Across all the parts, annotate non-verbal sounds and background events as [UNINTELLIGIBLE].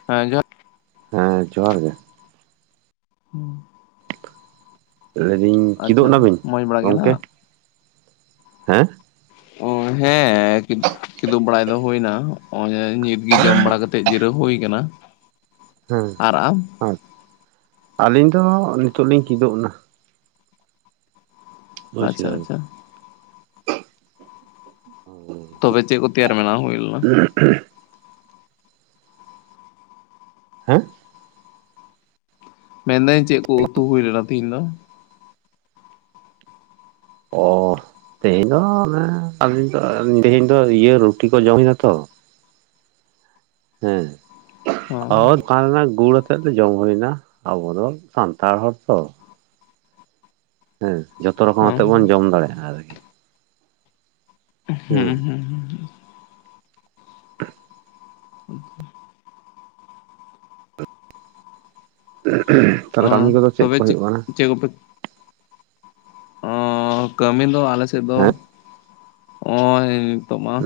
[UNINTELLIGIBLE] ᱦᱮᱸ ᱡᱚᱦᱟᱨ ᱜᱮ, [UNINTELLIGIBLE] ᱞᱟᱹᱭᱫᱟᱹᱧ ᱠᱮᱫᱩᱜ ᱟᱪᱪᱷᱟ ᱱᱟᱵᱤᱱ ᱢᱚᱸᱡᱽ ᱵᱟᱲᱟ ᱜᱮ ᱜᱚᱢᱠᱮ ᱱᱟᱦᱟᱜ ᱦᱮᱸ ᱚ ᱦᱮᱸ ᱠᱤᱫᱩᱵ ᱵᱟᱲᱟᱭ ᱫᱚ ᱦᱩᱭᱱᱟ [INAUDIBLE] ᱱᱤᱛᱜᱮ ᱡᱚᱢ ᱵᱟᱲᱟ ᱠᱟᱛᱮᱜ ᱠᱟᱛᱮᱫ ᱡᱤᱨᱟᱹᱣ ᱦᱩᱭ ᱟᱠᱟᱱᱟ᱾ ᱦᱮᱸ ᱟᱪ ᱟᱹᱞᱤᱧ ᱫᱚ ᱱᱤᱛᱚᱜ ᱞᱤᱧ ᱠᱤᱫᱩᱜ ᱮᱱᱟ᱾ ᱵᱩᱡᱽ ᱟᱪᱪᱷᱟ ᱠᱮᱫᱟ ᱟᱪᱪᱷᱟ [UNINTELLIGIBLE] ᱛᱚᱵᱮ ᱪᱮᱫ ᱠᱚ ᱛᱮᱭᱟᱨ ᱢᱮᱱᱟ ᱦᱩᱭᱞᱮᱱᱟ᱾ [UNINTELLIGIBLE] ᱦᱮᱸ ᱢᱮᱱᱫᱟᱹᱧ ᱪᱮᱫ ᱠᱚ ᱩᱛᱩ ᱦᱩᱭ ᱞᱮᱱᱟ ᱛᱮᱦᱮᱧ ᱫᱚ᱾ ᱚ ᱛᱮᱦᱮᱧ ᱫᱚ ᱚᱱᱮ ᱟᱞᱤᱧ ᱫᱚ ᱛᱮᱦᱮᱧ ᱫᱚ ᱤᱭᱟᱹ ᱨᱩᱴᱤ ᱠᱚ ᱡᱚᱢ ᱦᱩᱭᱱᱟ ᱛᱚ᱾ ᱦᱮᱸ [UNINTELLIGIBLE] ᱦᱚᱸ ᱫᱚᱠᱟᱱ ᱨᱮᱱᱟᱜ ᱜᱩᱲ ᱟᱛᱮ᱾ ᱥᱮᱫ ᱫᱚ ᱡᱚᱢ ᱦᱩᱭᱱᱟ ᱟᱵᱚ ᱫᱚ ᱥᱟᱱᱛᱟᱲ ᱦᱚᱲ ᱛᱚ᱾ ᱦᱮᱸ ᱡᱚᱛᱷᱚ ᱨᱚᱠᱚᱢ ᱦᱚᱸ ᱟᱛᱮᱜ ᱵᱚᱱ ᱡᱚᱢ ᱫᱟᱲᱮᱭᱟᱜᱼᱟ ᱟᱨᱠᱤ᱾ ᱦᱮᱸ ᱦᱩᱸ ᱦᱩᱸ᱾ [UNINTELLIGIBLE] [UNINTELLIGIBLE] ᱛᱟᱦᱚᱞᱮ ᱚ ᱠᱟᱹᱢᱤ ᱠᱚᱫᱚ ᱪᱮᱫ ᱠᱚ ᱛᱚᱵᱮ ᱦᱩᱭᱩᱜ ᱠᱟᱱᱟ? ᱪᱮᱫ ᱠᱚᱯᱮ᱾ ᱠᱟᱹᱢᱤ ᱫᱚ ᱟᱞᱮ ᱥᱮᱫ ᱫᱚ ᱦᱮᱸ ᱱᱚᱜᱼᱚᱭ ᱱᱤᱛᱚᱜ ᱢᱟ᱾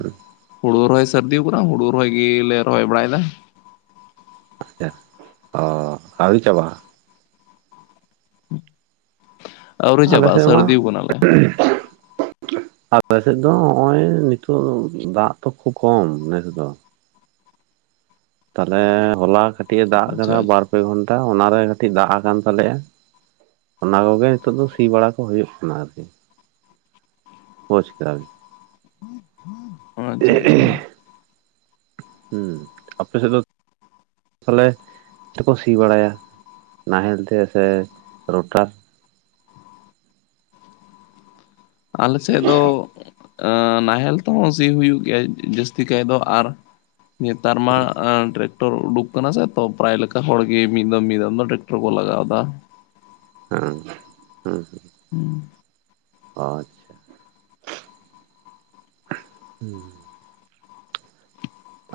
ᱦᱩᱲᱩ ᱨᱚᱦᱚᱭ ᱥᱟᱹᱨᱫᱤ ᱟᱠᱟᱱᱟ ᱦᱩᱲᱩ ᱨᱚᱦᱚᱭ ᱜᱮᱞᱮ ᱨᱚᱦᱚᱭ ᱵᱟᱲᱟᱭᱮᱫᱟ᱾ ᱟᱪᱪᱷᱟ ᱚ ᱟᱹᱣᱨᱤ ᱪᱟᱵᱟᱜᱼᱟ᱾ ᱟᱹᱣᱨᱤ ᱟᱞᱮ ᱪᱟᱵᱟᱜᱼᱟ ᱥᱮᱫ ᱢᱟ᱾ ᱥᱟᱹᱨᱫᱤ ᱠᱟᱱᱟᱞᱮ [UNINTELLIGIBLE] ᱟᱞᱮᱥᱮᱫ ᱫᱚ ᱱᱚᱜ ᱚᱭ ᱱᱤᱛᱳᱜ ᱫᱟᱜ ᱛᱚ ᱠᱷᱩᱵᱽ ᱠᱚᱢ ᱱᱮᱥ ᱫᱚ᱾ ᱛᱟᱦᱚᱞᱮ ᱦᱚᱞᱟ ᱠᱟᱹᱴᱤᱡ ᱮ ᱫᱟᱜ ᱟᱪᱪᱷᱟ ᱟᱠᱟᱫᱟ ᱵᱟᱨ ᱯᱮ ᱜᱷᱚᱱᱴᱟ ᱚᱱᱟᱨᱮ ᱠᱟᱹᱴᱤᱡ ᱫᱟᱜ ᱟᱠᱟᱱ ᱛᱟᱞᱮᱭᱟ᱾ ᱚᱱᱟ ᱠᱚᱜᱮ ᱱᱤᱛᱚᱜ ᱫᱚ ᱥᱤ ᱵᱟᱲᱟ ᱠᱚ ᱦᱩᱭᱩᱜ ᱠᱟᱱᱟ ᱟᱨᱠᱤ᱾ [UNINTELLIGIBLE] ᱟᱪᱪᱷᱟ ᱟᱪᱪᱷᱟ [UNINTELLIGIBLE] ᱦᱩᱸ ᱟᱯᱮ ᱥᱮᱫ ᱫᱚ ᱛᱟᱦᱞᱮ ᱪᱮᱫ ᱠᱚ ᱥᱤ ᱵᱟᱲᱟᱭᱟ ᱱᱟᱦᱮᱞ ᱛᱮ ᱥᱮ ᱨᱚᱴᱟᱨ ᱟᱞᱮ ᱥᱮᱫ ᱫᱚ ᱮᱜ ᱱᱟᱦᱮᱞ ᱛᱮᱦᱚᱸ ᱥᱤ ᱦᱩᱭᱩᱜ ᱜᱮᱭᱟ ᱡᱟᱹᱥᱛᱤ ᱠᱟᱭ ᱫᱚ ᱟᱨ ᱱᱮᱛᱟᱨ ᱢᱟ ᱟᱱ [UNINTELLIGIBLE] ᱴᱮᱠᱴᱚᱨ ᱩᱰᱩᱠ ᱠᱟᱱᱟ ᱥᱮ ᱛᱚ ᱯᱨᱟᱭ ᱞᱮᱠᱟ ᱦᱚᱲ ᱜᱮ ᱢᱤᱫ ᱫᱚᱢ ᱢᱤᱫ ᱫᱚᱢ ᱫᱚ ᱴᱮᱠᱴᱚᱨ ᱠᱚ ᱞᱟᱜᱟᱣ ᱫᱟ᱾ ᱦᱮᱸ ᱦᱮᱸ ᱦᱮᱸ [UNINTELLIGIBLE] [UNINTELLIGIBLE] ᱦᱩᱸ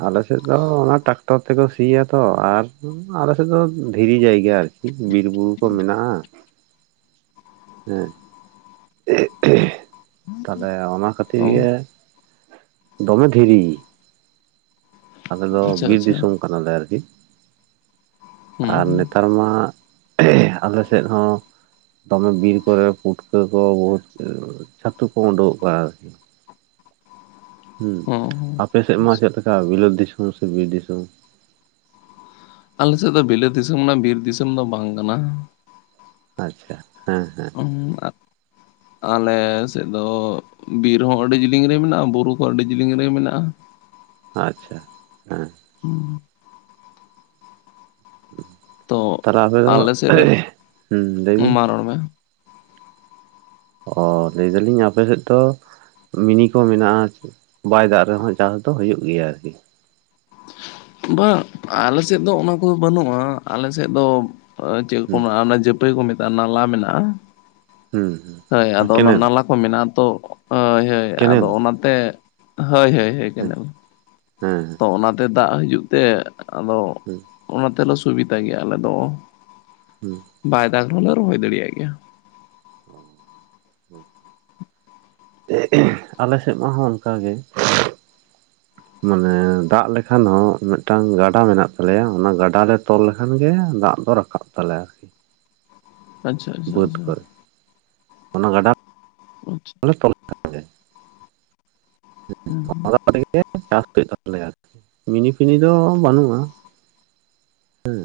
ᱟᱞᱮ ᱥᱮᱫ ᱫᱚ ᱚᱱᱟ ᱴᱟᱠᱴᱚᱨ ᱛᱮᱠᱚ ᱥᱤᱭᱟᱛᱚ ᱟᱨ ᱟᱞᱮ ᱥᱮᱫ ᱫᱚ ᱫᱷᱤᱨᱤ ᱡᱟᱭᱜᱟ ᱟᱨᱠᱤ᱾ [INAUDIBLE] ᱵᱤᱨ ᱵᱩᱨᱩ ᱠᱚ ᱢᱮᱱᱟᱜ-ᱟ ᱦᱮᱸ᱾ [INAUDIBLE] ᱛᱟᱦᱞᱮ ᱚᱱᱟ ᱠᱷᱟᱹᱛᱤᱨ ᱚ ᱜᱮ ᱫᱚᱢᱮ ᱫᱷᱤᱨᱤ ᱟᱞᱮ ᱫᱚ ᱟᱪᱪᱷᱟ ᱵᱤᱨ ᱟᱪᱪᱷᱟ ᱫᱤᱥᱚᱢ ᱠᱟᱱᱟ ᱞᱮ ᱟᱨᱠᱤ ᱦᱩᱸ ᱟᱨ ᱦᱩᱸ ᱱᱮᱛᱟᱨ ᱢᱟ [INAUDIBLE] ᱟᱞᱮ ᱥᱮᱫ ᱦᱚᱸ ᱫᱚᱢᱮ ᱵᱤᱨ ᱠᱚᱨᱮ ᱯᱩᱴᱠᱟᱹ ᱠᱚ [INAUDIBLE] ᱪᱷᱟᱹᱛᱩ ᱠᱚ ᱩᱰᱩᱠᱚᱜ ᱠᱟᱱᱟ ᱟᱨᱠᱤ᱾ ᱦᱩᱸ ᱦᱚᱸ ᱦᱚᱸ ᱟᱯᱮ ᱥᱮᱫ ᱢᱟ ᱪᱮᱫ ᱞᱮᱠᱟ ᱵᱤᱞᱚᱛ ᱫᱤᱥᱚᱢ ᱥᱮ ᱵᱤᱨ ᱫᱤᱥᱚᱢ? ᱟᱞᱮ ᱥᱮᱫ ᱫᱚ ᱵᱤᱞᱟᱹᱛ ᱫᱤᱥᱚᱢ ᱨᱮᱱᱟᱜ ᱵᱤᱨ ᱫᱤᱥᱚᱢ ᱫᱚ ᱵᱟᱝ ᱠᱟᱱᱟ᱾ ᱟᱪᱪᱷᱟ ᱦᱮᱸ ᱦᱮᱸ ᱦᱩᱸ [INAUDIBLE] ᱟᱞᱮ ᱥᱮᱫ ᱫᱚ ᱵᱤᱨ ᱦᱚᱸ ᱟᱹᱰᱤ ᱡᱤᱞᱤᱧ ᱨᱮ ᱢᱮᱱᱟᱜ-ᱟ ᱵᱩᱨᱩ ᱠᱚ ᱟᱹᱰᱤ ᱡᱤᱞᱤᱝ ᱨᱮ ᱢᱮᱱᱟᱜ-ᱟ᱾ ᱟᱪᱪᱷᱟ ᱦᱮᱸ [UNINTELLIGIBLE] ᱛᱚ ᱛᱟᱦᱞᱮ ᱟᱯᱮ ᱫᱚ ᱟᱞᱮ ᱥᱮᱫ ᱨᱮᱱ ᱞᱟᱹᱭ ᱵᱤᱱ ᱢᱟ ᱨᱚᱲ ᱢᱮ ᱚ ᱞᱟᱹᱭ ᱫᱟᱞᱤᱧ ᱟᱯᱮ ᱥᱮᱫ ᱫᱚ ᱢᱤᱱᱤ ᱠᱚ ᱢᱮᱱᱟᱜ-ᱟ ᱵᱟᱭ ᱫᱟᱜ ᱨᱮᱦᱚᱸ ᱪᱟᱥ ᱫᱚ ᱦᱳᱭᱳᱜ ᱜᱮᱭᱟ ᱟᱨᱠᱤ ᱵᱟ ᱟᱞᱮ ᱥᱮᱫ ᱫᱚ ᱚᱱᱟ ᱠᱚᱫᱚ ᱵᱟᱹᱱᱩᱜ-ᱟ ᱟᱞᱮ ᱥᱮᱫ ᱫᱚ ᱪᱮᱫ ᱠᱚ ᱦᱩᱸ ᱢᱮᱱᱟᱜ-ᱟ ᱚᱱᱟ ᱡᱟᱯ ᱱᱟᱹᱭ ᱠᱚ ᱢᱮᱛᱟᱜ-ᱟ ᱱᱟᱞᱟ ᱢᱮᱱᱟᱜ-ᱟ᱾ ᱦᱩᱸ ᱦᱩᱸ ᱦᱳᱭ ᱟᱫᱚ ᱚᱱᱟ ᱠᱮᱱᱮᱞ ᱱᱟᱞᱟ ᱠᱚ ᱢᱮᱱᱟᱜ-ᱟ ᱛᱚ ᱦᱳᱭ ᱦᱳᱭ ᱟᱫᱚ ᱠᱮᱱᱮᱞ ᱚᱱᱟᱛᱮ ᱦᱳᱭ ᱦᱳᱭ ᱠᱮᱱᱮᱞ [INAUDIBLE] ᱦᱮᱸ ᱛᱚ ᱚᱱᱟᱛᱮ ᱫᱟᱜ ᱦᱤᱡᱩᱜ ᱛᱮ ᱟᱫᱚ ᱦᱩᱸ ᱚᱱᱟ ᱛᱮᱞᱮ ᱥᱩᱵᱤᱫᱟ ᱜᱮᱭᱟ ᱟᱞᱮ ᱫᱚ᱾ ᱦᱩᱸ ᱵᱟᱭ ᱫᱟᱜ ᱨᱮᱦᱚᱸ ᱞᱮ ᱨᱚᱦᱚᱭ ᱫᱟᱲᱮᱭᱟᱜ ᱜᱮᱭᱟ᱾ [INAUDIBLE] ᱟᱞᱮ ᱥᱮᱫ ᱦᱚᱸ ᱚᱱᱠᱟᱜᱮ ᱢᱟᱱᱮ ᱫᱟᱜ ᱞᱮᱠᱷᱟᱱ ᱦᱚᱸ ᱢᱤᱫᱴᱟᱝ ᱜᱟᱰᱟ ᱢᱮᱱᱟᱜ ᱛᱟᱞᱮᱭᱟ ᱚᱱᱟ ᱜᱟᱰᱟ ᱞᱮ ᱛᱚᱞ ᱞᱮᱠᱷᱟᱱ ᱜᱮ ᱫᱟᱜ ᱫᱚ ᱨᱟᱠᱟᱵ [UNINTELLIGIBLE] ᱛᱟᱞᱮᱭᱟ᱾ ᱟᱨᱠᱤ ᱟᱪᱪᱷᱟ ᱟᱪᱪᱷᱟ ᱵᱟᱹᱫᱽ ᱟᱪᱪᱷᱟ ᱠᱚᱨᱮ ᱚᱱᱟ ᱜᱟᱰᱟ [INAUDIBLE] [INAUDIBLE] [INAUDIBLE] [UNINTELLIGIBLE] ᱢᱤᱱᱤ ᱯᱷᱤᱱᱤ ᱫᱚ ᱵᱟᱹᱱᱩᱜ-ᱟ᱾ ᱦᱮᱸ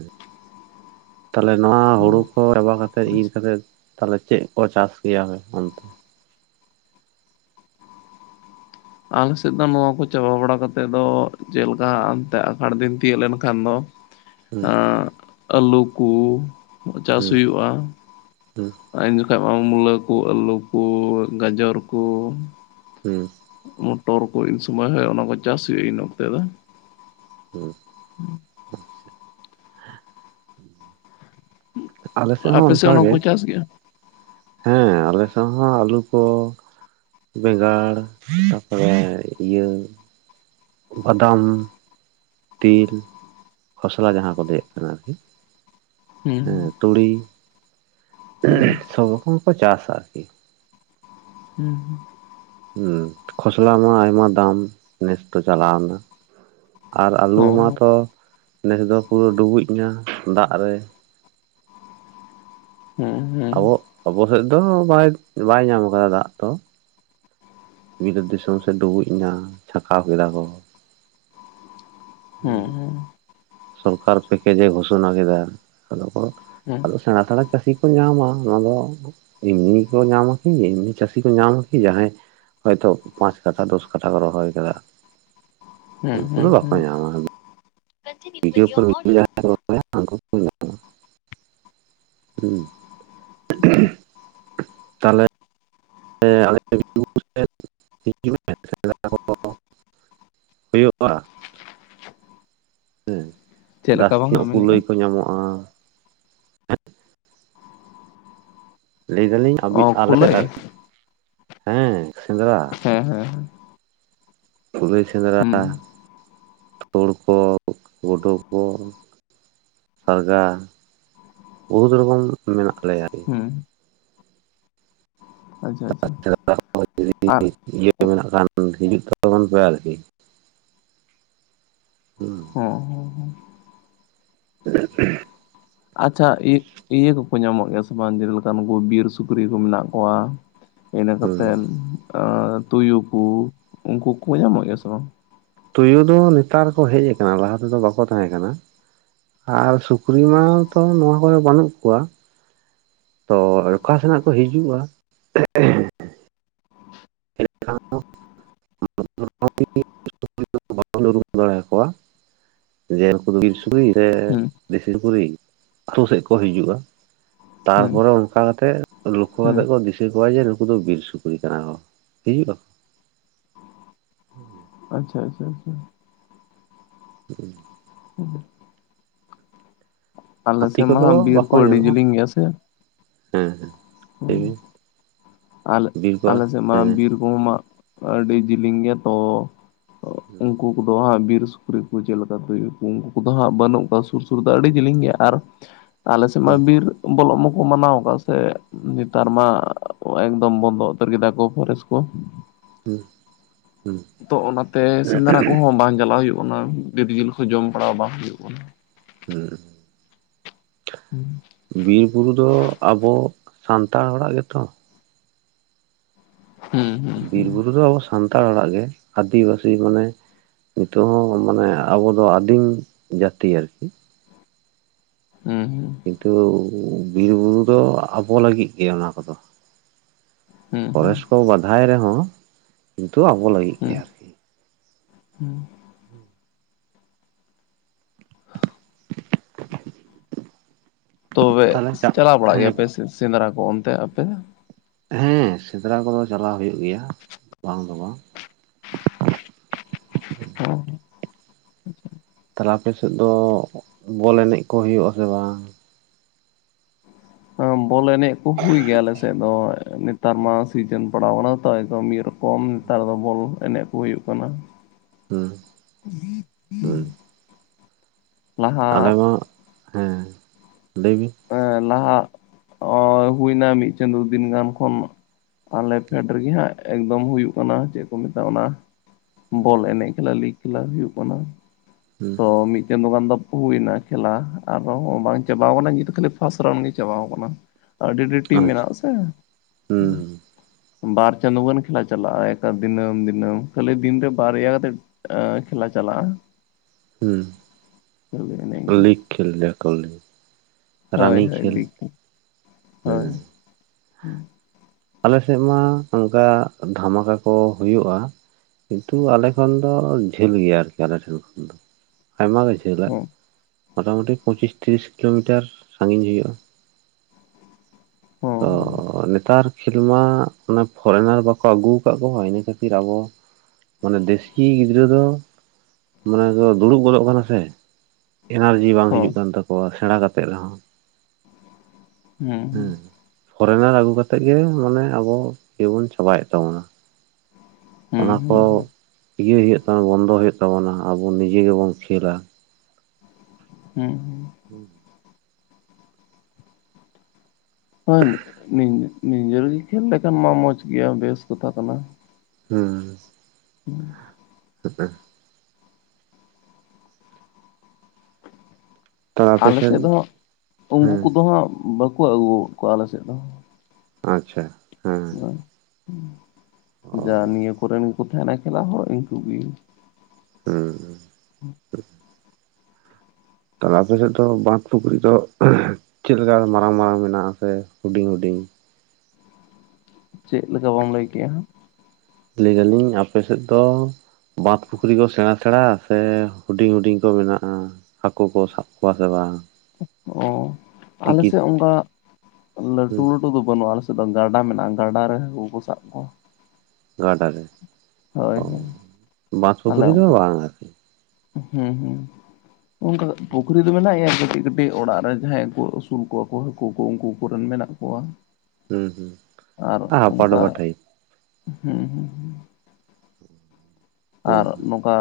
ᱛᱟᱦᱞᱮ ᱱᱚᱣᱟ ᱦᱩᱲᱩ ᱦᱩᱸ ᱠᱚ ᱪᱟᱵᱟ ᱠᱟᱛᱮᱫ ᱤᱨ ᱟᱪᱪᱷᱟ ᱠᱟᱛᱮᱫ ᱛᱟᱞᱦᱮ ᱪᱮᱫ ᱠᱚ ᱪᱟᱥ ᱜᱮᱭᱟ ᱚᱱᱛᱮ ᱟᱞᱮ ᱥᱮᱫ ᱫᱚ ᱱᱚᱣᱟ ᱠᱚ ᱪᱟᱵᱟ ᱵᱟᱲᱟ ᱠᱟᱛᱮᱫ ᱫᱚ ᱪᱮᱫ ᱞᱮᱠᱟ ᱦᱟᱱᱛᱮ ᱟᱥᱟᱲ ᱫᱤᱱ ᱛᱤᱭᱳᱜ ᱞᱮᱱᱠᱷᱟᱱ ᱫᱚ [UNINTELLIGIBLE] ᱮᱜ ᱟᱹᱞᱩ ᱠᱩ ᱪᱟᱥ ᱦᱩᱸ ᱦᱩᱭᱩᱜ-ᱟ᱾ ᱦᱩᱸ ᱩᱱ ᱡᱚᱠᱷᱟ ᱢᱟ ᱢᱩᱞᱟᱹ ᱠᱩ ᱟᱹᱞᱩ ᱠᱩ ᱜᱟᱡᱚᱨ ᱠᱩ ᱦᱩ ᱢᱚᱴᱚᱨ ᱠᱚ ᱤᱱ ᱥᱚᱢᱚᱭ ᱦᱚᱭᱳᱜ ᱚᱱᱟ ᱠᱚ ᱪᱟᱥ ᱦᱩᱭᱩᱜᱼᱟ ᱤᱱ ᱚᱠᱛᱮ ᱫᱚ ᱦᱩ ᱦᱩ ᱟᱞᱮ ᱥᱮᱫ ᱦᱚᱸ ᱟᱯᱮ ᱚᱱᱠᱟᱜ ᱚᱱᱟ ᱜᱮ ᱠᱚ ᱪᱟᱥ ᱜᱮᱭᱟ᱾ ᱦᱮᱸ ᱟᱞᱮ ᱥᱟᱶ ᱦᱚᱸ ᱟᱹᱞᱩ ᱠᱚ ᱵᱮᱸᱜᱟᱲ ᱛᱟᱯᱚᱨᱮ ᱤᱭᱟᱹ ᱵᱟᱫᱟᱢ ᱛᱤᱞ ᱠᱷᱚᱥᱞᱟ ᱡᱟᱦᱟᱸ ᱠᱚ ᱞᱮᱭᱟᱫ ᱠᱟᱱᱟ ᱟᱨᱠᱤ ᱦᱮᱸ ᱦᱩᱸ ᱛᱩᱲᱤ ᱦᱩᱸ ᱥᱚᱵᱽ ᱨᱚᱠᱚᱢ ᱠᱚ ᱪᱟᱥᱟ ᱟᱨᱠᱤ᱾ ᱦᱩᱸ ᱦᱩᱸ ᱦᱩᱸ ᱠᱷᱚᱥᱞᱟ ᱢᱟ ᱟᱭᱢᱟ ᱫᱟᱢ ᱱᱮᱥ ᱫᱚ ᱪᱟᱞᱟᱣ ᱱᱟ᱾ ᱟᱨ ᱟᱹᱞᱩ ᱦᱩᱸ ᱢᱟᱛᱚ ᱱᱮᱥ ᱫᱚ ᱯᱩᱨᱟᱹ ᱰᱩᱵᱩᱡ ᱮᱱᱟ ᱫᱟᱜ ᱨᱮ ᱦᱮᱸ ᱟᱵᱚ ᱟᱵᱚ ᱥᱮᱫ ᱫᱚ ᱵᱟᱭ ᱵᱟᱭ ᱧᱟᱢ ᱠᱟᱫᱟ ᱫᱟᱜ ᱫᱚ᱾ ᱵᱤᱞᱟᱹᱛ ᱫᱤᱥᱚᱢ ᱥᱮᱫ ᱰᱩᱵᱩᱡ ᱮᱱᱟ ᱪᱷᱟᱠᱟᱣ ᱠᱮᱫᱟ ᱠᱚ ᱦᱩᱸ ᱥᱚᱨᱠᱟᱨ ᱯᱮᱠᱮᱡᱮ ᱜᱷᱳᱥᱚᱱᱟ ᱠᱮᱫᱟ ᱟᱫᱚ ᱠᱚ ᱦᱩᱸ ᱟᱫᱚ ᱥᱮᱲᱟ ᱥᱮᱲᱟ ᱪᱟᱹᱥᱤ ᱠᱚ ᱧᱟᱢᱟ ᱚᱱᱟ ᱫᱚ ᱮᱢᱱᱤ ᱠᱚ ᱧᱟᱢᱟ ᱠᱤ ᱮᱢᱱᱤ ᱪᱟᱹᱥᱤ ᱠᱚ ᱧᱟᱢᱠᱤ ᱡᱟᱦᱟᱸᱭ ᱦᱚᱭᱛᱚ ᱯᱟᱸᱪ ᱠᱟᱴᱷᱟ ᱫᱚᱥ ᱠᱟᱴᱷᱟ ᱠᱚ ᱨᱚᱦᱚᱭ ᱟᱠᱟᱫᱟ ᱦᱩᱸ ᱩᱱᱠᱩ ᱫᱚ ᱦᱩᱸ ᱵᱟᱠᱚ ᱦᱩᱸ ᱧᱟᱢᱟ᱾ [UNINTELLIGIBLE] ᱡᱟᱦᱟᱸ ᱠᱚ ᱨᱚᱲᱟ ᱩᱱᱠᱩ ᱠᱚ ᱧᱟᱢᱟ [UNINTELLIGIBLE] ᱦᱩᱸ ᱛᱟᱦᱚᱞᱮ [UNINTELLIGIBLE] ᱦᱚᱭᱳᱜᱼᱟ᱾ ᱦᱮᱸ ᱪᱮᱫ ᱞᱮᱠᱟ ᱵᱟᱝ ᱟᱢ ᱡᱟᱥᱛᱤᱱᱚᱜ ᱠᱩᱞᱟᱹᱭ ᱢᱮᱱᱮᱫᱼᱟ? ᱠᱚ ᱧᱟᱢᱚᱜᱼᱟ᱾ ᱞᱟᱹᱭ ᱮᱫᱟᱞᱤᱧ ᱟᱵᱤ ᱚ ᱟᱞᱮᱥᱮᱫ ᱠᱩᱞᱟᱹᱭ ᱟᱨᱠᱤ ᱦᱮᱸ ᱥᱮᱸᱫᱽᱨᱟ ᱦᱮᱸ ᱦᱮᱸ ᱦᱮᱸ ᱠᱩᱞᱟ. ᱭ ᱥᱮᱸᱫᱽᱨᱟ ᱛᱳᱲ ᱠᱚ ᱜᱚᱰᱳ ᱠᱚ ᱥᱟᱨᱜᱟ ᱵᱚᱦᱩᱛ ᱨᱚᱠᱚᱢ ᱢᱮᱱᱟᱜ ᱞᱮᱭᱟ ᱟᱨᱠᱤ ᱦᱩᱸ ᱟᱪᱪᱷᱟ ᱛᱲᱟ ᱟᱪᱪᱷᱟ [UNINTELLIGIBLE] ᱡᱩᱫᱤ ᱟᱨ ᱤᱭᱟᱹ ᱦᱚᱸ ᱢᱮᱱᱟᱜ ᱠᱷᱟᱱ ᱦᱤᱡᱩᱜ ᱛᱟᱵᱚᱱ ᱯᱮ ᱟᱨᱠᱤᱼᱼ ᱦᱩᱸ ᱦᱚᱸ ᱦᱚᱸ [UNINTELLIGIBLE] ᱟᱪᱪᱷᱟ ᱤᱭᱟᱹ ᱠᱚᱠᱚ ᱧᱟᱢᱚᱜ ᱜᱮᱭᱟ ᱥᱮ ᱵᱟᱝ ᱡᱮᱞᱮᱠᱟᱱ ᱵᱤᱨ ᱥᱩᱠᱨᱤ ᱠᱚ ᱢᱮᱱᱟᱜ ᱠᱚᱣᱟ᱾ ᱤᱱᱟᱹ ᱦᱩᱸ ᱠᱟᱛᱮᱫ ᱛᱩᱭᱩ ᱠᱚ ᱩᱱᱠᱩ ᱠᱚ ᱧᱟᱢᱚᱜ ᱜᱮᱭᱟ ᱥᱮ ᱵᱟᱝ ᱛᱩᱭᱩ ᱫᱚ ᱱᱮᱛᱟᱨ ᱠᱚ ᱦᱮᱡ ᱟᱠᱟᱱᱟ ᱞᱟᱦᱟ ᱛᱮᱫᱚ ᱵᱟᱠᱚ ᱛᱟᱦᱮᱸ ᱠᱟᱱᱟ᱾ ᱟᱨ ᱥᱩᱠᱨᱤ ᱢᱟᱛᱚ ᱱᱚᱣᱟ ᱠᱚᱨᱮ ᱵᱟᱱᱩᱜ ᱠᱚᱣᱟ᱾ ᱛᱚ ᱚᱠᱟ ᱥᱮᱱᱟᱜ ᱠᱚ ᱦᱤᱡᱩᱜᱼᱟ᱾ [UNINTELLIGIBLE] [INAUDIBLE] ᱵᱟᱵᱚᱱ ᱩᱨᱩᱢ ᱫᱟᱲᱮᱭᱟᱠᱚᱣᱟ᱾ ᱡᱮ ᱩᱱᱠᱩ ᱫᱚ ᱵᱤᱨ ᱥᱩᱠᱨᱤ ᱥᱮ ᱦᱩᱸ ᱫᱮᱥᱤ ᱥᱩᱠᱨᱤ ᱟᱛᱩ ᱥᱮᱫ ᱠᱚ ᱦᱤᱡᱩᱜᱼᱟ ᱾ ᱦᱩᱸ ᱛᱟᱨᱯᱚᱨᱮ ᱚᱱᱠᱟ ᱠᱟᱛᱮᱜ ᱞᱚᱠᱠᱷᱚ ᱦᱩᱸ ᱠᱟᱛᱮᱫ ᱠᱚ ᱫᱤᱥᱟᱹ ᱠᱚᱣᱟ ᱡᱮ ᱱᱩᱠᱩ ᱫᱚ ᱵᱤᱨ ᱥᱩᱠᱨᱤ ᱠᱟᱱᱟ ᱠᱚ᱾ ᱦᱤᱭᱩᱜ-ᱟ ᱾ ᱦᱩᱸ ᱟᱪᱷᱟ ᱟᱪᱷᱟ ᱪᱷᱟ ᱦᱩᱸ ᱟᱞᱮ ᱦᱟᱹᱛᱤ ᱥᱮᱫ ᱢᱟ ᱠᱚᱫᱚ ᱦᱟᱸᱜ ᱵᱤᱨ ᱵᱟᱠᱚ ᱠᱚ ᱟᱹᱰᱤ ᱧᱟᱢᱚᱜᱼᱟ ᱡᱮᱞᱮᱧ ᱜᱮᱭᱟ ᱥᱮ ᱦᱮᱸ ᱦᱮᱸ ᱞᱟᱹᱭ ᱵᱤᱱ ᱟᱞᱮ ᱵᱤᱨᱵᱟᱲ ᱟᱞᱮ ᱥᱮᱫ ᱢᱟ ᱦᱮᱸ ᱵᱤᱨ ᱠᱚᱦᱚᱸ ᱢᱟ ᱟᱹᱰᱤ ᱡᱮᱞᱮᱧ ᱜᱮᱭᱟ ᱛᱚ ᱩᱱᱠᱩ ᱩᱱᱠᱩ ᱫᱚ ᱦᱟᱸᱜ ᱵᱤᱨ ᱥᱩᱠᱨᱤ ᱠᱚ ᱪᱮᱫ ᱞᱮᱠᱟ ᱛᱮ [UNINTELLIGIBLE] ᱠᱚ ᱩᱱᱠᱩ ᱠᱚᱫᱚ ᱦᱟᱸᱜ ᱵᱟᱹᱱᱩᱜ ᱠᱚᱣᱟ ᱥᱩᱨ ᱥᱩᱨ ᱫᱚ ᱟᱹᱰᱤ ᱡᱤᱞᱤᱧ ᱜᱮᱭᱟ ᱟᱨ [INAUDIBLE] ᱟᱞᱮ ᱥᱮᱫ ᱢᱟ ᱦᱩᱸ ᱵᱤᱨ ᱵᱚᱞᱚᱜ ᱢᱟᱠᱚ ᱢᱟᱱᱟᱣ ᱟᱠᱟᱫ ᱥᱮ ᱱᱮᱛᱟᱨ ᱢᱟ᱾ ᱮᱠᱫᱚᱢ ᱵᱚᱱᱫᱚ ᱩᱛᱟᱹᱨ ᱠᱮᱫᱟ ᱠᱚ ᱯᱷᱚᱨᱮᱥᱴ ᱠᱚ ᱦᱩᱸ ᱦᱩᱸ ᱛᱚ ᱚᱱᱟᱛᱮ ᱥᱮᱸᱫᱽᱨᱟ ᱠᱚᱦᱚᱸ ᱵᱟᱝ ᱪᱟᱞᱟᱜ ᱦᱩᱭᱩᱜ ᱠᱟᱱᱟ ᱵᱤᱨ ᱡᱤᱞ ᱠᱚ ᱡᱚᱢ ᱵᱟᱲᱟᱣ ᱵᱟᱝ ᱦᱩᱭᱩᱜ ᱠᱟᱱᱟ᱾ ᱦᱮᱸ ᱦᱮᱸ ᱵᱤᱨ ᱵᱩᱨᱩ ᱫᱚ ᱟᱵᱚ ᱥᱟᱱᱛᱟᱲ ᱦᱚᱲᱟᱜ ᱜᱮᱛᱚ ᱦᱩᱸ ᱦᱩᱸ ᱵᱤᱨ ᱵᱩᱨᱩ ᱫᱚ ᱟᱵᱚ ᱥᱟᱱᱛᱟᱲ ᱦᱚᱲᱟᱜ ᱜᱮ ᱟᱹᱫᱤᱵᱟᱹᱥᱤ ᱢᱟᱱᱮ ᱱᱤᱛᱚᱜ ᱦᱚᱸ ᱢᱟᱱᱮ ᱟᱵᱚ ᱫᱚ ᱟᱹᱫᱤᱢ ᱡᱟᱹᱛᱤ ᱟᱨᱠᱤ ᱦᱮᱸ ᱦᱮᱸ ᱠᱤᱱᱛᱩ ᱵᱤᱨ ᱵᱩᱨᱩ ᱫᱚ ᱟᱵᱚ ᱞᱟᱹᱜᱤᱫ ᱜᱮ ᱚᱱᱟ ᱠᱚᱫᱚ᱾ ᱦᱩᱸ ᱦᱩᱸ ᱦᱩᱸ ᱯᱷᱚᱨᱮᱥ ᱠᱚ ᱵᱟᱫᱷᱟᱭ ᱨᱮᱦᱚᱸ ᱠᱤᱱᱛᱩ ᱟᱵᱚ ᱞᱟᱹᱜᱤᱫ ᱜᱮ ᱦᱩᱸ ᱟᱨᱠᱤ᱾ ᱦᱩᱸ ᱦᱮᱸ ᱛᱚᱵᱮ ᱛᱟᱦᱚᱞᱮ ᱪᱟᱜ ᱪᱟᱞᱟᱣ ᱵᱟᱲᱟᱜ ᱦᱮᱸ ᱜᱮᱭᱟ ᱯᱮ ᱜᱚ ᱥᱮ ᱥᱮᱸᱫᱽᱨᱟ ᱠᱚ ᱚᱱᱛᱮ ᱟᱯᱮ ᱦᱮᱸ ᱥᱮᱸᱫᱽᱨᱟ ᱠᱚᱫᱚ ᱪᱟᱞᱟᱣ ᱦᱩᱭᱩᱜ ᱜᱮᱭᱟ ᱵᱟᱝ ᱫᱚ ᱵᱟᱝ ᱦᱮᱸ ᱛᱟᱦᱚᱞᱮ ᱟᱯᱮ ᱥᱮᱫ ᱫᱚ ᱵᱚᱞ ᱮᱱᱮᱡ ᱠᱚ ᱦᱩᱭᱩᱜᱼᱟ ᱥᱮ ᱵᱟᱝ? ᱵᱚᱞ ᱮᱱᱮᱡ ᱠᱚ ᱦᱩᱭ ᱜᱮᱭ ᱟᱞᱮ ᱥᱮᱫ ᱫᱚ ᱱᱮᱛᱟᱨ ᱢᱟ ᱥᱤᱡᱤᱱ ᱡᱚᱯᱲᱟᱣ ᱟᱠᱟᱱᱟ ᱛᱚ ᱮᱠᱫᱚᱢ ᱢᱤᱫ ᱨᱚᱠᱚᱢ ᱱᱮᱛᱟᱨ ᱫᱚ ᱵᱚᱞ ᱮᱱᱮᱡ ᱠᱚ ᱦᱩᱭᱩᱜ ᱠᱟᱱᱟ᱾ ᱦᱩᱸ ᱦᱩᱸ [UNINTELLIGIBLE] ᱞᱟᱦᱟ ᱟᱞᱮ ᱢᱟ ᱦᱮᱸ ᱞᱟᱹᱭ ᱵᱤᱱ ᱮ ᱞᱟᱦᱟ ᱦᱩᱭᱱᱟ ᱢᱤᱫ ᱪᱟᱸᱫᱳ ᱫᱤᱱ ᱜᱟᱱ ᱠᱷᱚᱱ ᱟᱞᱮ ᱯᱷᱮᱰ ᱨᱮᱜᱮ ᱦᱟᱸᱜ ᱮᱠᱫᱚᱢ ᱦᱩᱭᱩᱜ ᱠᱟᱱᱟ ᱪᱮᱫ ᱠᱚ ᱢᱮᱛᱟᱜᱼᱟ ᱚᱱᱟ ᱵᱚᱞ ᱮᱱᱮᱡ ᱠᱷᱮᱞᱟ ᱞᱤᱜᱽ ᱠᱷᱮᱞᱟ ᱦᱩᱭᱩᱜ ᱠᱟᱱᱟ ᱦᱩᱸ ᱛᱚ ᱢᱤᱫ ᱪᱟᱸᱫᱚ ᱜᱟᱱ ᱫᱚ ᱦᱩᱭ ᱮᱱᱟ ᱠᱷᱮᱞᱟ ᱟᱨ ᱫᱚ ᱵᱟᱝ ᱪᱟᱵᱟᱣ ᱟᱠᱟᱱᱟ ᱱᱤᱛ ᱫᱚ ᱠᱷᱟᱹᱞᱤ ᱯᱷᱟᱥᱴ ᱨᱟᱣᱩᱱᱰ ᱜᱮ ᱪᱟᱵᱟᱣ ᱠᱟᱱᱟ ᱟᱹᱰᱤ ᱟᱹᱰᱤ ᱴᱤᱢ ᱟᱪᱪᱷᱟ ᱢᱮᱱᱟᱜᱼᱟ ᱥᱮ ᱦᱩᱸ ᱵᱟᱨ ᱪᱟᱸᱫᱳ ᱜᱟᱱ ᱠᱷᱮᱞᱟ ᱪᱟᱞᱟᱜᱼᱟ ᱮᱠᱟᱞ ᱫᱤᱱᱟᱹᱢ ᱫᱤᱱᱟᱹᱢ ᱠᱷᱟᱹᱞᱤ ᱫᱤᱱ ᱨᱮ ᱵᱟᱨᱭᱟ ᱠᱟᱛᱮ [UNINTELLIGIBLE] ᱠᱷᱮᱞᱟ ᱪᱟᱞᱟᱜᱼᱟ᱾ ᱦᱩᱸ ᱠᱷᱟᱹᱞᱤ ᱮᱱᱮ ᱤᱱᱠᱟᱹ ᱞᱤᱜᱽ ᱠᱷᱮᱞ ᱜᱮ ᱠᱚ ᱞᱟᱹᱭ ᱦᱳᱭ ᱦᱳᱭ ᱞᱤᱜᱽ ᱜᱮ ᱦᱳᱭ ᱦᱮᱸ ᱦᱩᱸ ᱟᱞᱮ ᱥᱮᱫ ᱢᱟ ᱚᱱᱠᱟ ᱫᱷᱟᱢᱟᱠᱟ ᱠᱚ ᱦᱩᱭᱩᱜᱼᱟ᱾ ᱠᱤᱱᱛᱩ ᱟᱞᱮ ᱠᱷᱚᱱ ᱫᱚ ᱡᱷᱟᱹᱞ ᱜᱮᱭᱟ ᱟᱨᱠᱤ ᱟᱞᱮ ᱴᱷᱮᱱ ᱠᱷᱚᱱ ᱫᱚ ᱟᱭᱢᱟ ᱜᱟᱱ ᱡᱷᱟᱹᱞ ᱪᱟᱞᱟᱜ ᱦᱚᱸ ᱢᱚᱴᱟ ᱢᱩᱴᱤ ᱯᱚᱪᱤᱥ ᱛᱤᱨᱤᱥ ᱠᱤᱞᱳᱢᱤᱴᱟᱨ ᱥᱟᱺᱜᱤᱧ ᱦᱩᱭᱩᱜᱼᱟ᱾ ᱦᱚᱸ ᱛᱚ ᱱᱮᱛᱟᱨ ᱠᱷᱮᱞ ᱢᱟ ᱚᱱᱟ ᱯᱷᱚᱨᱮᱱᱟᱨ ᱵᱟᱠᱚ ᱟᱹᱜᱩ ᱟᱠᱟᱫ ᱠᱚᱣᱟ ᱤᱱᱟᱹ ᱠᱷᱟᱹᱛᱤᱨ ᱟᱵᱚ ᱢᱟᱱᱮ ᱫᱮᱥᱤ ᱜᱤᱫᱽᱨᱟᱹ ᱫᱚ ᱢᱟᱱᱮ ᱫᱩᱲᱩᱵ ᱜᱚᱫᱚᱜ ᱠᱟᱱᱟ ᱥᱮ ᱮᱱᱟᱨᱡᱤ ᱵᱟᱝ ᱦᱚᱸ ᱦᱤᱡᱩᱜ ᱠᱟᱱ ᱛᱟᱠᱚᱣᱟ ᱥᱮᱬᱟ ᱠᱟᱛᱮᱜ ᱨᱮᱦᱚᱸ ᱦᱩᱸ ᱯᱷᱚᱨᱮᱱᱟᱨ ᱟᱹᱜᱩ ᱠᱟᱛᱮᱫ ᱜᱮ ᱢᱟᱱᱮ ᱟᱵᱚ ᱤᱭᱟᱹ ᱵᱚᱱ ᱪᱟᱵᱟᱭᱮᱫ ᱛᱟᱵᱚᱱᱟ᱾ ᱦᱩᱸ ᱚᱱᱟ ᱠᱚ ᱦᱩᱸ ᱤᱭᱟᱹ ᱦᱩᱭᱩᱜ ᱛᱟᱵᱱᱟ ᱵᱚᱱᱫᱚ ᱦᱩᱭᱩᱜ ᱛᱟᱵᱚᱱᱟ ᱟᱵᱚ ᱱᱤᱡᱮ ᱜᱮᱵᱚᱱ ᱠᱷᱮᱞᱟ᱾ ᱦᱩᱸ ᱦᱩᱸ ᱦᱚᱭ ᱱᱤᱡᱮᱨ ᱜᱮ ᱠᱷᱮᱞ ᱞᱮᱠᱷᱟᱱ ᱢᱟ ᱢᱚᱸᱡᱽ ᱜᱮᱭᱟ ᱵᱮᱥ ᱠᱟᱛᱷᱟ ᱠᱟᱱᱟ᱾ ᱦᱩᱸ ᱦᱮᱸ [UNINTELLIGIBLE] ᱛᱟᱦᱚᱞᱮ ᱟᱯᱮ ᱟᱞ ᱥᱮᱫ ᱫᱚ ᱦᱟᱸᱜ ᱩᱱᱠᱩ ᱦᱮᱸ ᱠᱚᱫᱚ ᱦᱟᱸᱜ ᱵᱟᱠᱚ ᱟᱹᱜᱩ ᱠᱚᱣᱟ ᱟᱞᱮ ᱥᱮᱫ ᱫᱚ ᱟᱪᱪᱷᱟ ᱦᱮᱸ ᱚ ᱡᱟ ᱱᱤᱭᱟᱹ ᱠᱚᱨᱮᱱ ᱜᱮ ᱠᱚ ᱛᱟᱦᱮᱸᱱᱟ ᱠᱷᱮᱞᱟ ᱦᱚᱲ ᱤᱱᱠᱩ ᱜᱮ᱾ [UNINTELLIGIBLE] [UNINTELLIGIBLE] ᱟᱯᱮᱥᱮᱫᱫᱚ ᱵᱟᱸᱫ ᱯᱩᱠᱷᱨᱤ ᱫᱚ ᱪᱮᱜ ᱞᱮᱠᱟ ᱢᱟᱨᱟᱝ ᱢᱟᱨᱟᱝ ᱢᱮᱱᱟᱜᱥᱮ ᱦᱩᱰᱤᱝ ᱦᱩᱰᱤᱝ? ᱪᱮᱜ ᱞᱮᱠᱟ ᱵᱟᱢ ᱞᱟᱹᱭ ᱠᱮᱜᱼᱟ᱾ ᱞᱟᱹᱭᱮᱼᱟᱹᱞᱤᱧ ᱟᱯᱮ ᱥᱮᱜ ᱫᱚ ᱵᱟᱸᱫᱽ ᱯᱩᱠᱷᱨᱤ ᱠᱚ ᱥᱮᱬᱟ ᱥᱮᱬᱟ ᱥᱮ ᱦᱩᱰᱤᱧ ᱦᱩᱰᱤᱧ ᱠᱚ ᱢᱮᱱᱟᱜᱼᱟ? ᱦᱟᱹᱠᱩ ᱠᱚ ᱥᱟᱵ ᱠᱚᱣᱟ ᱥᱮ ᱵᱟᱝ? [UNINTELLIGIBLE] ᱴᱤᱠᱤ ᱟᱞᱮᱥᱮᱜ ᱚᱱᱠᱟ ᱞᱟᱹᱴᱩ ᱦᱩᱸ [UNINTELLIGIBLE] [UNINTELLIGIBLE] ᱵᱟᱹᱱᱩᱜᱼᱟ ᱟᱞᱮᱥᱮᱫ ᱫᱚ ᱜᱟᱰᱟ ᱢᱮᱱᱟᱜᱼᱟ ᱜᱟᱰᱟ ᱨᱮ ᱦᱟᱹᱠᱩ ᱠᱚ ᱥᱟᱵ ᱠᱚᱣᱟ᱾ ᱜᱟᱰᱟ ᱨᱮ ᱦᱳᱭ ᱚᱻ ᱦᱳᱭ ᱵᱟᱸᱫᱽ ᱟᱞᱮ ᱯᱩᱠᱷᱨᱤ ᱫᱚ ᱚᱱᱠᱟ ᱵᱟᱝᱼᱟ [UNINTELLIGIBLE] ᱦᱩᱸ ᱦᱩᱸ ᱚᱱᱠᱟ [UNINTELLIGIBLE] ᱯᱩᱠᱷᱨᱤ ᱦᱩᱸ [UNINTELLIGIBLE] ᱢᱮᱱᱟᱜ ᱜᱮᱭᱟ ᱠᱟᱹᱴᱤᱡ ᱠᱟᱹᱴᱤᱡ ᱚᱲᱟᱜ ᱨᱮ ᱡᱟᱦᱟᱸᱭ ᱠᱚ ᱟᱹᱥᱩᱞ ᱠᱚᱣᱟ ᱠᱚ ᱦᱟᱹᱠᱩ ᱠᱚ ᱩᱱᱠᱩ ᱠᱚᱨᱮᱱ ᱢᱮᱱᱟᱜ ᱠᱚᱣᱟ᱾ ᱟᱨ [UNINTELLIGIBLE] ᱦᱟᱯᱟ [UNINTELLIGIBLE] ᱚᱱᱠᱟ ᱦᱩᱸ ᱦᱩᱸ ᱦᱩᱸ ᱦᱮᱸ ᱟᱨ ᱦᱮᱸ ᱱᱚᱝᱠᱟ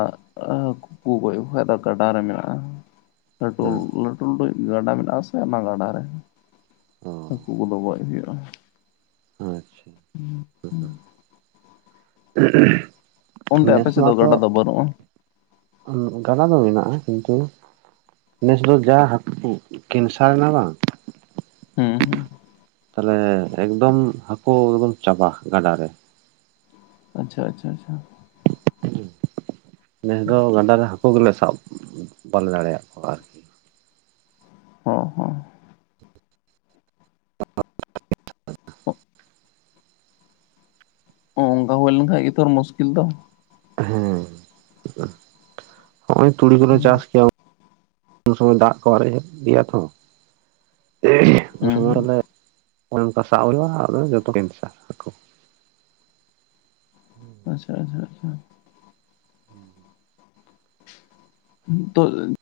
ᱦᱟᱹᱠᱩ ᱠᱚ ᱜᱚᱡ ᱠᱚ ᱠᱷᱟᱡ ᱫᱚ ᱜᱟᱰᱟ ᱨᱮ ᱢᱮᱱᱟᱜᱼᱟ᱾ ᱞᱟᱹᱴᱩ ᱦᱮᱸ ᱞᱟᱹᱴᱩ ᱞᱟᱹᱴᱩᱡ ᱜᱟᱰᱟ ᱢᱮᱱᱟᱜ ᱟᱥᱮ ᱚᱱᱟ ᱜᱟᱰᱟᱨᱮ ᱚ ᱦᱟᱹᱠᱩ ᱠᱚᱫᱚ ᱜᱚᱡ ᱦᱩᱭᱩᱜᱼᱟ᱾ ᱟᱪᱪᱷᱟ ᱚᱱᱛᱮ [UNINTELLIGIBLE] ᱟᱯᱮ ᱱᱮᱥ ᱥᱮᱫ ᱫᱚ ᱢᱟᱛᱚ ᱜᱟᱰᱟ ᱫᱚ ᱵᱟᱹᱱᱩᱜᱼᱟ ᱜᱟᱰᱟ ᱫᱚ ᱢᱮᱱᱟᱜᱼᱟ ᱠᱤᱱᱛᱩ ᱱᱮᱥ ᱫᱚ ᱡᱟ ᱦᱟᱹᱠᱩ ᱠᱮᱱᱥᱟᱨ ᱮᱱᱟ ᱵᱟᱝ ᱦᱩᱸ ᱦᱮᱸᱜ ᱛᱟᱦᱚᱞᱮ ᱮᱠᱫᱚᱢ ᱦᱟᱹᱠᱩ ᱮᱠᱫᱚᱢ ᱪᱟᱵᱟ ᱜᱟᱰᱟᱨ ᱨᱮ ᱟᱪᱪᱷᱟ ᱟᱪᱪᱷᱟ ᱟᱪᱷᱟ ᱱᱮᱥ ᱫᱚ ᱜᱟᱰᱟ ᱨᱮ ᱦᱟᱹᱠᱩ ᱜᱮᱞᱮ ᱥᱟᱵ ᱵᱟᱞᱮ ᱫᱟᱲᱮᱭᱟᱜ ᱠᱚᱣᱟ ᱟᱨᱠᱤ [UNINTELLIGIBLE] [UNINTELLIGIBLE] [INAUDIBLE] [UNINTELLIGIBLE] ᱚᱱᱠᱟ ᱦᱚᱭ ᱞᱮᱱ ᱠᱷᱟᱱ ᱜᱮ ᱛᱚ ᱢᱚᱥᱠᱤᱞ ᱫᱚ᱾ ᱦᱮᱸᱻ ᱱᱚᱜᱻᱦᱚᱸᱭ ᱛᱩᱲᱤ ᱠᱚ ᱞᱮ ᱦᱩᱸ ᱪᱟᱥ ᱠᱮᱭᱟ᱾ [UNINTELLIGIBLE] ᱩᱱ ᱥᱚᱢᱚᱭ ᱫᱟᱜ ᱠᱚ ᱟᱨᱮᱡ ᱜᱮᱭᱟ ᱛᱚ᱾ ᱦᱩᱸ ᱦᱩᱸ [UNINTELLIGIBLE] ᱚᱱᱠᱟ ᱥᱟᱵ ᱦᱩᱭᱩᱜᱼᱟ ᱟᱫᱚ ᱡᱚᱛᱚ ᱠᱮᱱᱥᱟ᱾ ᱟᱪᱪᱷᱟ ᱟᱪᱪᱷᱟ ᱟᱪᱷᱟ [UNINTELLIGIBLE] [UNINTELLIGIBLE] ᱛᱚ